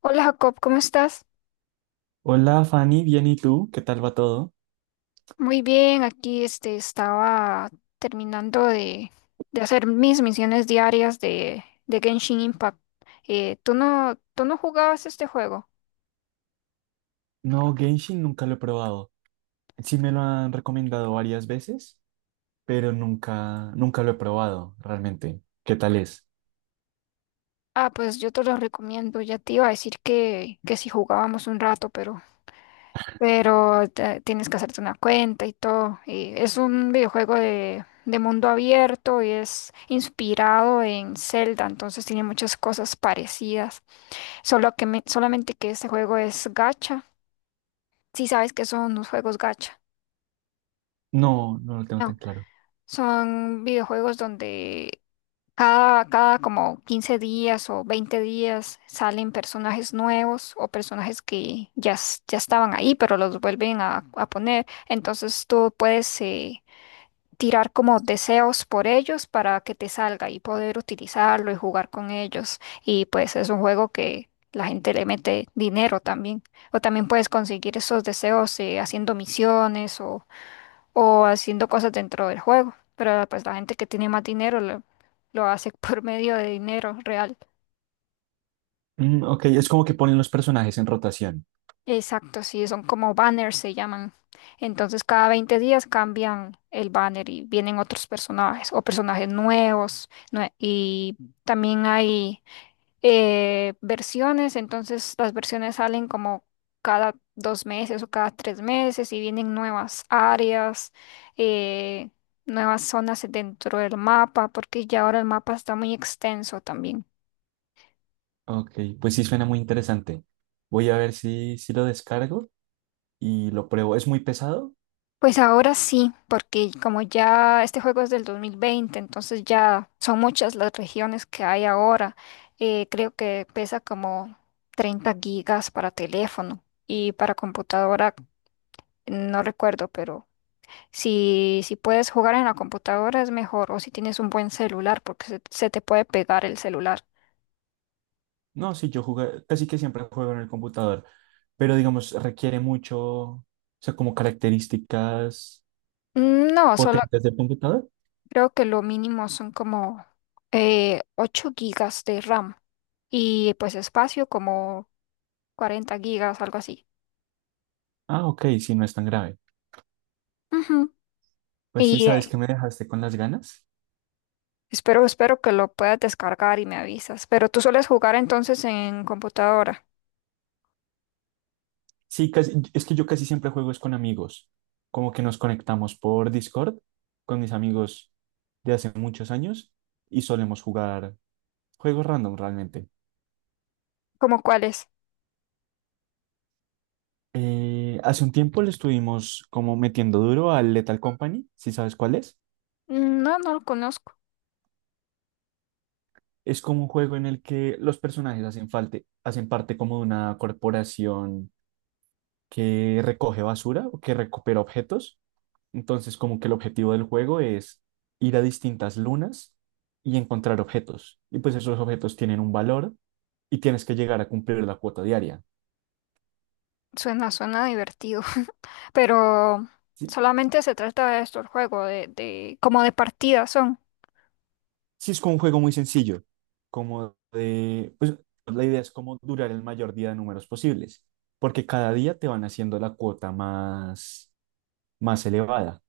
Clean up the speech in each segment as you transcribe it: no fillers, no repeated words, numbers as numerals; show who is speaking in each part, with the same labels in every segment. Speaker 1: Hola Jacob, ¿cómo estás?
Speaker 2: Hola Fanny, bien ¿y tú? ¿Qué tal va todo?
Speaker 1: Muy bien, aquí estaba terminando de hacer mis misiones diarias de Genshin Impact. ¿Tú no jugabas este juego?
Speaker 2: No, Genshin nunca lo he probado. Sí me lo han recomendado varias veces, pero nunca lo he probado realmente. ¿Qué tal es?
Speaker 1: Ah, pues yo te lo recomiendo. Ya te iba a decir que si jugábamos un rato, pero tienes que hacerte una cuenta y todo. Es un videojuego de mundo abierto y es inspirado en Zelda, entonces tiene muchas cosas parecidas. Solamente que este juego es gacha. Si sabes que son los juegos gacha.
Speaker 2: No, no lo tengo tan
Speaker 1: No,
Speaker 2: claro.
Speaker 1: son videojuegos donde cada como 15 días o 20 días salen personajes nuevos o personajes que ya estaban ahí, pero los vuelven a poner. Entonces tú puedes tirar como deseos por ellos para que te salga y poder utilizarlo y jugar con ellos. Y pues es un juego que la gente le mete dinero también. O también puedes conseguir esos deseos haciendo misiones o haciendo cosas dentro del juego. Pero pues la gente que tiene más dinero lo hace por medio de dinero real.
Speaker 2: Mm, ok, es como que ponen los personajes en rotación.
Speaker 1: Exacto, sí, son como banners se llaman. Entonces cada 20 días cambian el banner y vienen otros personajes o personajes nuevos. Y también hay versiones, entonces las versiones salen como cada dos meses o cada tres meses y vienen nuevas áreas, eh, nuevas zonas dentro del mapa, porque ya ahora el mapa está muy extenso también.
Speaker 2: Ok, pues sí suena muy interesante. Voy a ver si lo descargo y lo pruebo. ¿Es muy pesado?
Speaker 1: Pues ahora sí, porque como ya este juego es del 2020, entonces ya son muchas las regiones que hay ahora. Creo que pesa como 30 gigas para teléfono y para computadora, no recuerdo, pero si puedes jugar en la computadora es mejor o si tienes un buen celular, porque se te puede pegar el celular.
Speaker 2: No, sí, yo jugué, casi que siempre juego en el computador, pero digamos, requiere mucho, o sea, como características
Speaker 1: No, solo
Speaker 2: potentes del computador.
Speaker 1: creo que lo mínimo son como 8 gigas de RAM y pues espacio como 40 gigas, algo así.
Speaker 2: Ah, ok, sí, no es tan grave.
Speaker 1: Ujú.
Speaker 2: Pues sí,
Speaker 1: Y
Speaker 2: ¿sabes que me dejaste con las ganas?
Speaker 1: espero, espero que lo puedas descargar y me avisas. Pero tú sueles jugar entonces en computadora.
Speaker 2: Sí, casi, es que yo casi siempre juego es con amigos. Como que nos conectamos por Discord con mis amigos de hace muchos años y solemos jugar juegos random realmente.
Speaker 1: ¿Cómo cuáles?
Speaker 2: Hace un tiempo le estuvimos como metiendo duro al Lethal Company, si sabes cuál es.
Speaker 1: Mm, no, no lo conozco.
Speaker 2: Es como un juego en el que los personajes hacen falta, hacen parte como de una corporación que recoge basura o que recupera objetos. Entonces, como que el objetivo del juego es ir a distintas lunas y encontrar objetos. Y pues esos objetos tienen un valor y tienes que llegar a cumplir la cuota diaria.
Speaker 1: Suena, suena divertido. Pero
Speaker 2: Sí,
Speaker 1: solamente se trata de esto, el juego, de como de partidas son.
Speaker 2: sí es como un juego muy sencillo, como de, pues la idea es como durar el mayor día de números posibles, porque cada día te van haciendo la cuota más elevada.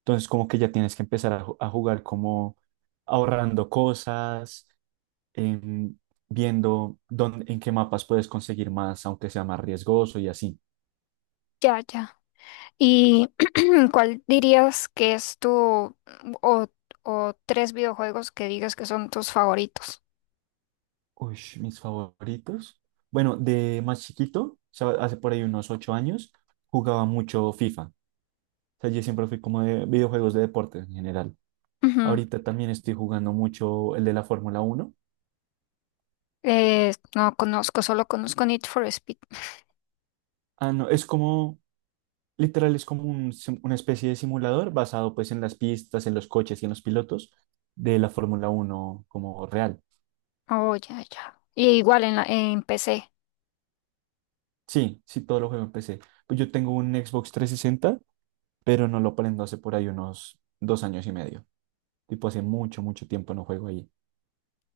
Speaker 2: Entonces, como que ya tienes que empezar a jugar como ahorrando cosas, em, viendo dónde, en qué mapas puedes conseguir más, aunque sea más riesgoso y así.
Speaker 1: Ya, ya. ¿Y cuál dirías que es tu o, o tres videojuegos que digas que son tus favoritos?
Speaker 2: Uy, mis favoritos. Bueno, de más chiquito, o sea, hace por ahí unos 8 años, jugaba mucho FIFA. O sea, yo siempre fui como de videojuegos de deportes en general.
Speaker 1: Ujú.
Speaker 2: Ahorita también estoy jugando mucho el de la Fórmula Uno.
Speaker 1: No conozco, solo conozco Need for Speed.
Speaker 2: Ah, no, es como, literal, es como una especie de simulador basado pues en las pistas, en los coches y en los pilotos de la Fórmula Uno como real.
Speaker 1: Oh, ya, ya. Y igual en la, en PC.
Speaker 2: Sí, sí, todo lo juego en PC. Pues yo tengo un Xbox 360, pero no lo prendo hace por ahí unos 2 años y medio. Tipo, hace mucho, mucho tiempo no juego ahí.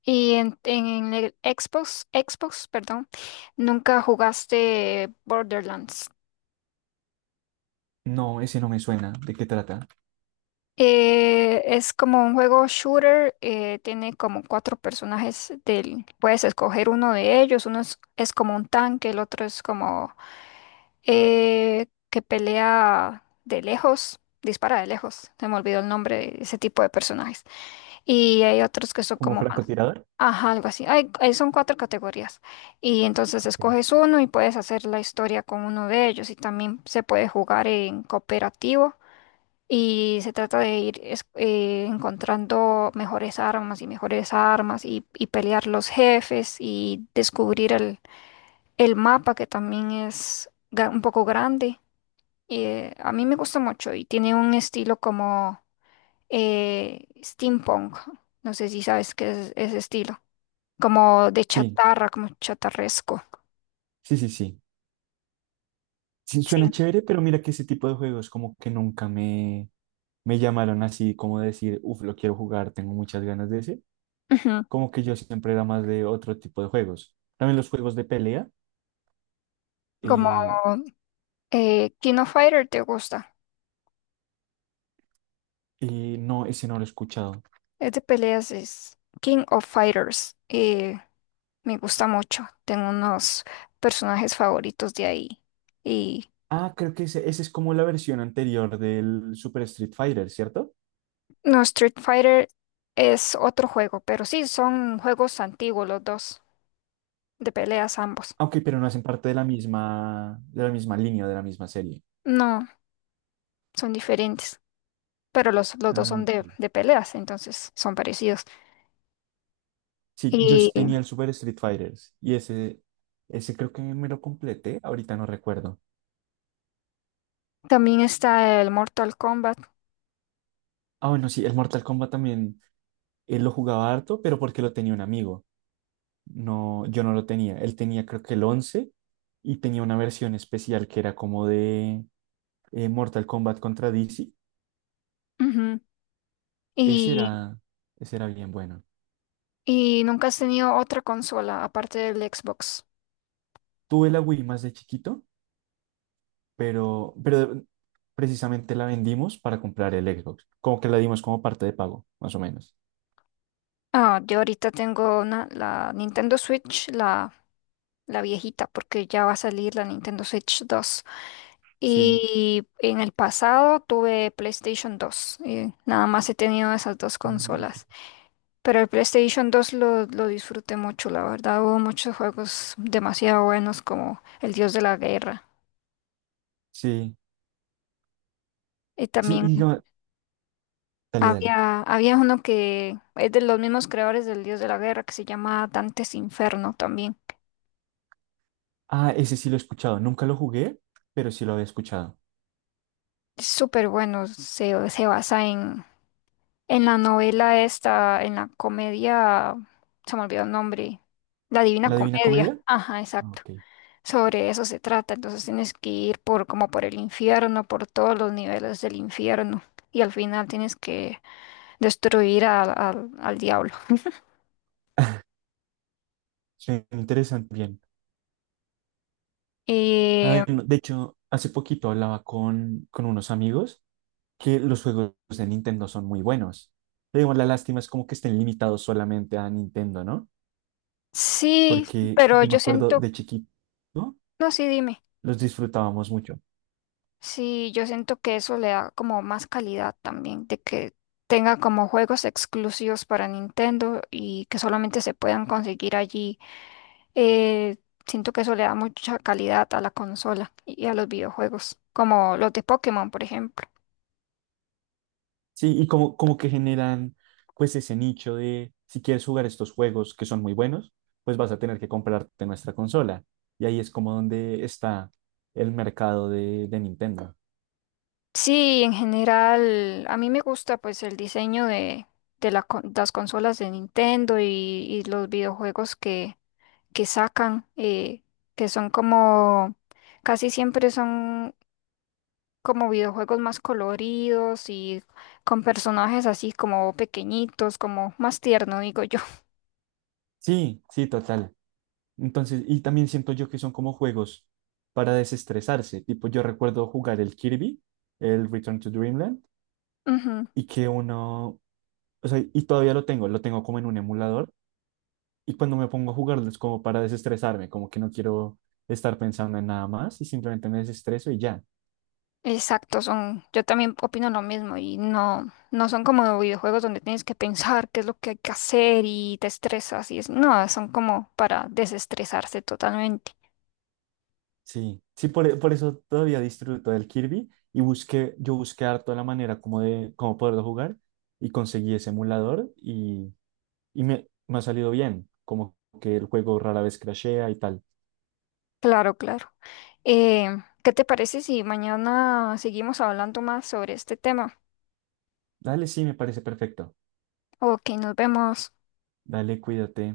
Speaker 1: Y en el Xbox, perdón, nunca jugaste Borderlands.
Speaker 2: No, ese no me suena. ¿De qué trata?
Speaker 1: Es como un juego shooter, tiene como cuatro personajes del, puedes escoger uno de ellos, uno es como un tanque, el otro es como que pelea de lejos, dispara de lejos, se me olvidó el nombre de ese tipo de personajes. Y hay otros que son
Speaker 2: ¿Como
Speaker 1: como más.
Speaker 2: francotirador?
Speaker 1: Ajá, algo así. Son cuatro categorías. Y entonces
Speaker 2: Ok.
Speaker 1: escoges uno y puedes hacer la historia con uno de ellos. Y también se puede jugar en cooperativo. Y se trata de ir encontrando mejores armas y mejores armas y pelear los jefes y descubrir el mapa que también es un poco grande. A mí me gusta mucho y tiene un estilo como steampunk. No sé si sabes qué es ese estilo. Como de
Speaker 2: Sí,
Speaker 1: chatarra, como chatarresco.
Speaker 2: sí, sí, sí. Sí, suena
Speaker 1: Sí.
Speaker 2: chévere, pero mira que ese tipo de juegos como que nunca me llamaron así como decir, uff, lo quiero jugar, tengo muchas ganas de ese.
Speaker 1: Ujú.
Speaker 2: Como que yo siempre era más de otro tipo de juegos. También los juegos de pelea,
Speaker 1: Como
Speaker 2: eh,
Speaker 1: King of Fighter te gusta.
Speaker 2: no, ese no lo he escuchado.
Speaker 1: Es de peleas, es King of Fighters. Me gusta mucho. Tengo unos personajes favoritos de ahí. Y
Speaker 2: Ah, creo que ese es como la versión anterior del Super Street Fighter, ¿cierto?
Speaker 1: no, Street Fighter es otro juego, pero sí, son juegos antiguos los dos, de peleas ambos.
Speaker 2: Ah, ok, pero no hacen parte de la misma, línea, de la misma serie.
Speaker 1: No, son diferentes. Pero los dos
Speaker 2: Ah,
Speaker 1: son
Speaker 2: ok.
Speaker 1: de peleas, entonces son parecidos.
Speaker 2: Sí, yo
Speaker 1: Y
Speaker 2: sí tenía el Super Street Fighters y ese creo que me lo completé, ahorita no recuerdo.
Speaker 1: también está el Mortal Kombat.
Speaker 2: Ah, bueno, sí, el Mortal Kombat también, él lo jugaba harto, pero porque lo tenía un amigo. No, yo no lo tenía. Él tenía creo que el 11 y tenía una versión especial que era como de Mortal Kombat contra DC.
Speaker 1: Ujú.
Speaker 2: Ese
Speaker 1: Y,
Speaker 2: era, ese era bien bueno.
Speaker 1: y nunca has tenido otra consola aparte del Xbox.
Speaker 2: Tuve la Wii más de chiquito, pero precisamente la vendimos para comprar el Xbox. Como que la dimos como parte de pago, más o menos.
Speaker 1: Ah, yo ahorita tengo una, la Nintendo Switch, la viejita, porque ya va a salir la Nintendo Switch 2.
Speaker 2: Sí.
Speaker 1: Y en el pasado tuve PlayStation dos. Y nada más he tenido esas dos
Speaker 2: Mm,
Speaker 1: consolas.
Speaker 2: ok.
Speaker 1: Pero el PlayStation 2 lo disfruté mucho, la verdad. Hubo muchos juegos demasiado buenos como El Dios de la Guerra.
Speaker 2: Sí.
Speaker 1: Y
Speaker 2: Sí,
Speaker 1: también
Speaker 2: dale, dale.
Speaker 1: había uno que es de los mismos creadores del Dios de la Guerra que se llama Dantes Inferno también.
Speaker 2: Ah, ese sí lo he escuchado. Nunca lo jugué, pero sí lo había escuchado.
Speaker 1: Es súper bueno, se basa en la novela esta, en la comedia, se me olvidó el nombre, La Divina
Speaker 2: ¿La Divina
Speaker 1: Comedia.
Speaker 2: Comedia?
Speaker 1: Ajá,
Speaker 2: Ah,
Speaker 1: exacto.
Speaker 2: ok.
Speaker 1: Sobre eso se trata, entonces tienes que ir por como por el infierno, por todos los niveles del infierno y al final tienes que destruir al al diablo.
Speaker 2: Suena interesante. Bien. Ah,
Speaker 1: Y
Speaker 2: bueno, de hecho, hace poquito hablaba con unos amigos que los juegos de Nintendo son muy buenos. Pero digo, la lástima es como que estén limitados solamente a Nintendo, ¿no?
Speaker 1: sí,
Speaker 2: Porque
Speaker 1: pero
Speaker 2: yo me
Speaker 1: yo
Speaker 2: acuerdo
Speaker 1: siento,
Speaker 2: de chiquito, ¿no?
Speaker 1: no, sí, dime.
Speaker 2: Los disfrutábamos mucho.
Speaker 1: Sí, yo siento que eso le da como más calidad también, de que tenga como juegos exclusivos para Nintendo y que solamente se puedan conseguir allí. Eh, siento que eso le da mucha calidad a la consola y a los videojuegos, como los de Pokémon, por ejemplo.
Speaker 2: Sí, y como que generan pues ese nicho de si quieres jugar estos juegos que son muy buenos, pues vas a tener que comprarte nuestra consola. Y ahí es como donde está el mercado de Nintendo.
Speaker 1: Sí, en general, a mí me gusta pues el diseño de la las consolas de Nintendo y los videojuegos que sacan, que son como casi siempre son como videojuegos más coloridos y con personajes así como pequeñitos, como más tierno, digo yo.
Speaker 2: Sí, sí, total. Entonces, y también siento yo que son como juegos para desestresarse. Tipo, yo recuerdo jugar el Kirby, el Return to Dreamland,
Speaker 1: Ujú.
Speaker 2: y que uno, o sea, y todavía lo tengo como en un emulador. Y cuando me pongo a jugarlo es como para desestresarme, como que no quiero estar pensando en nada más y simplemente me desestreso y ya.
Speaker 1: Exacto, son, yo también opino lo mismo y no, no son como videojuegos donde tienes que pensar qué es lo que hay que hacer y te estresas y es, no, son como para desestresarse totalmente.
Speaker 2: Sí, sí, por eso todavía disfruto del Kirby y busqué, yo busqué harto la manera como de cómo poderlo jugar y conseguí ese emulador y me ha salido bien, como que el juego rara vez crashea y tal.
Speaker 1: Claro, claro. Eh, ¿Qué te parece si mañana seguimos hablando más sobre este tema?
Speaker 2: Dale, sí, me parece perfecto.
Speaker 1: Ok, nos vemos.
Speaker 2: Dale, cuídate.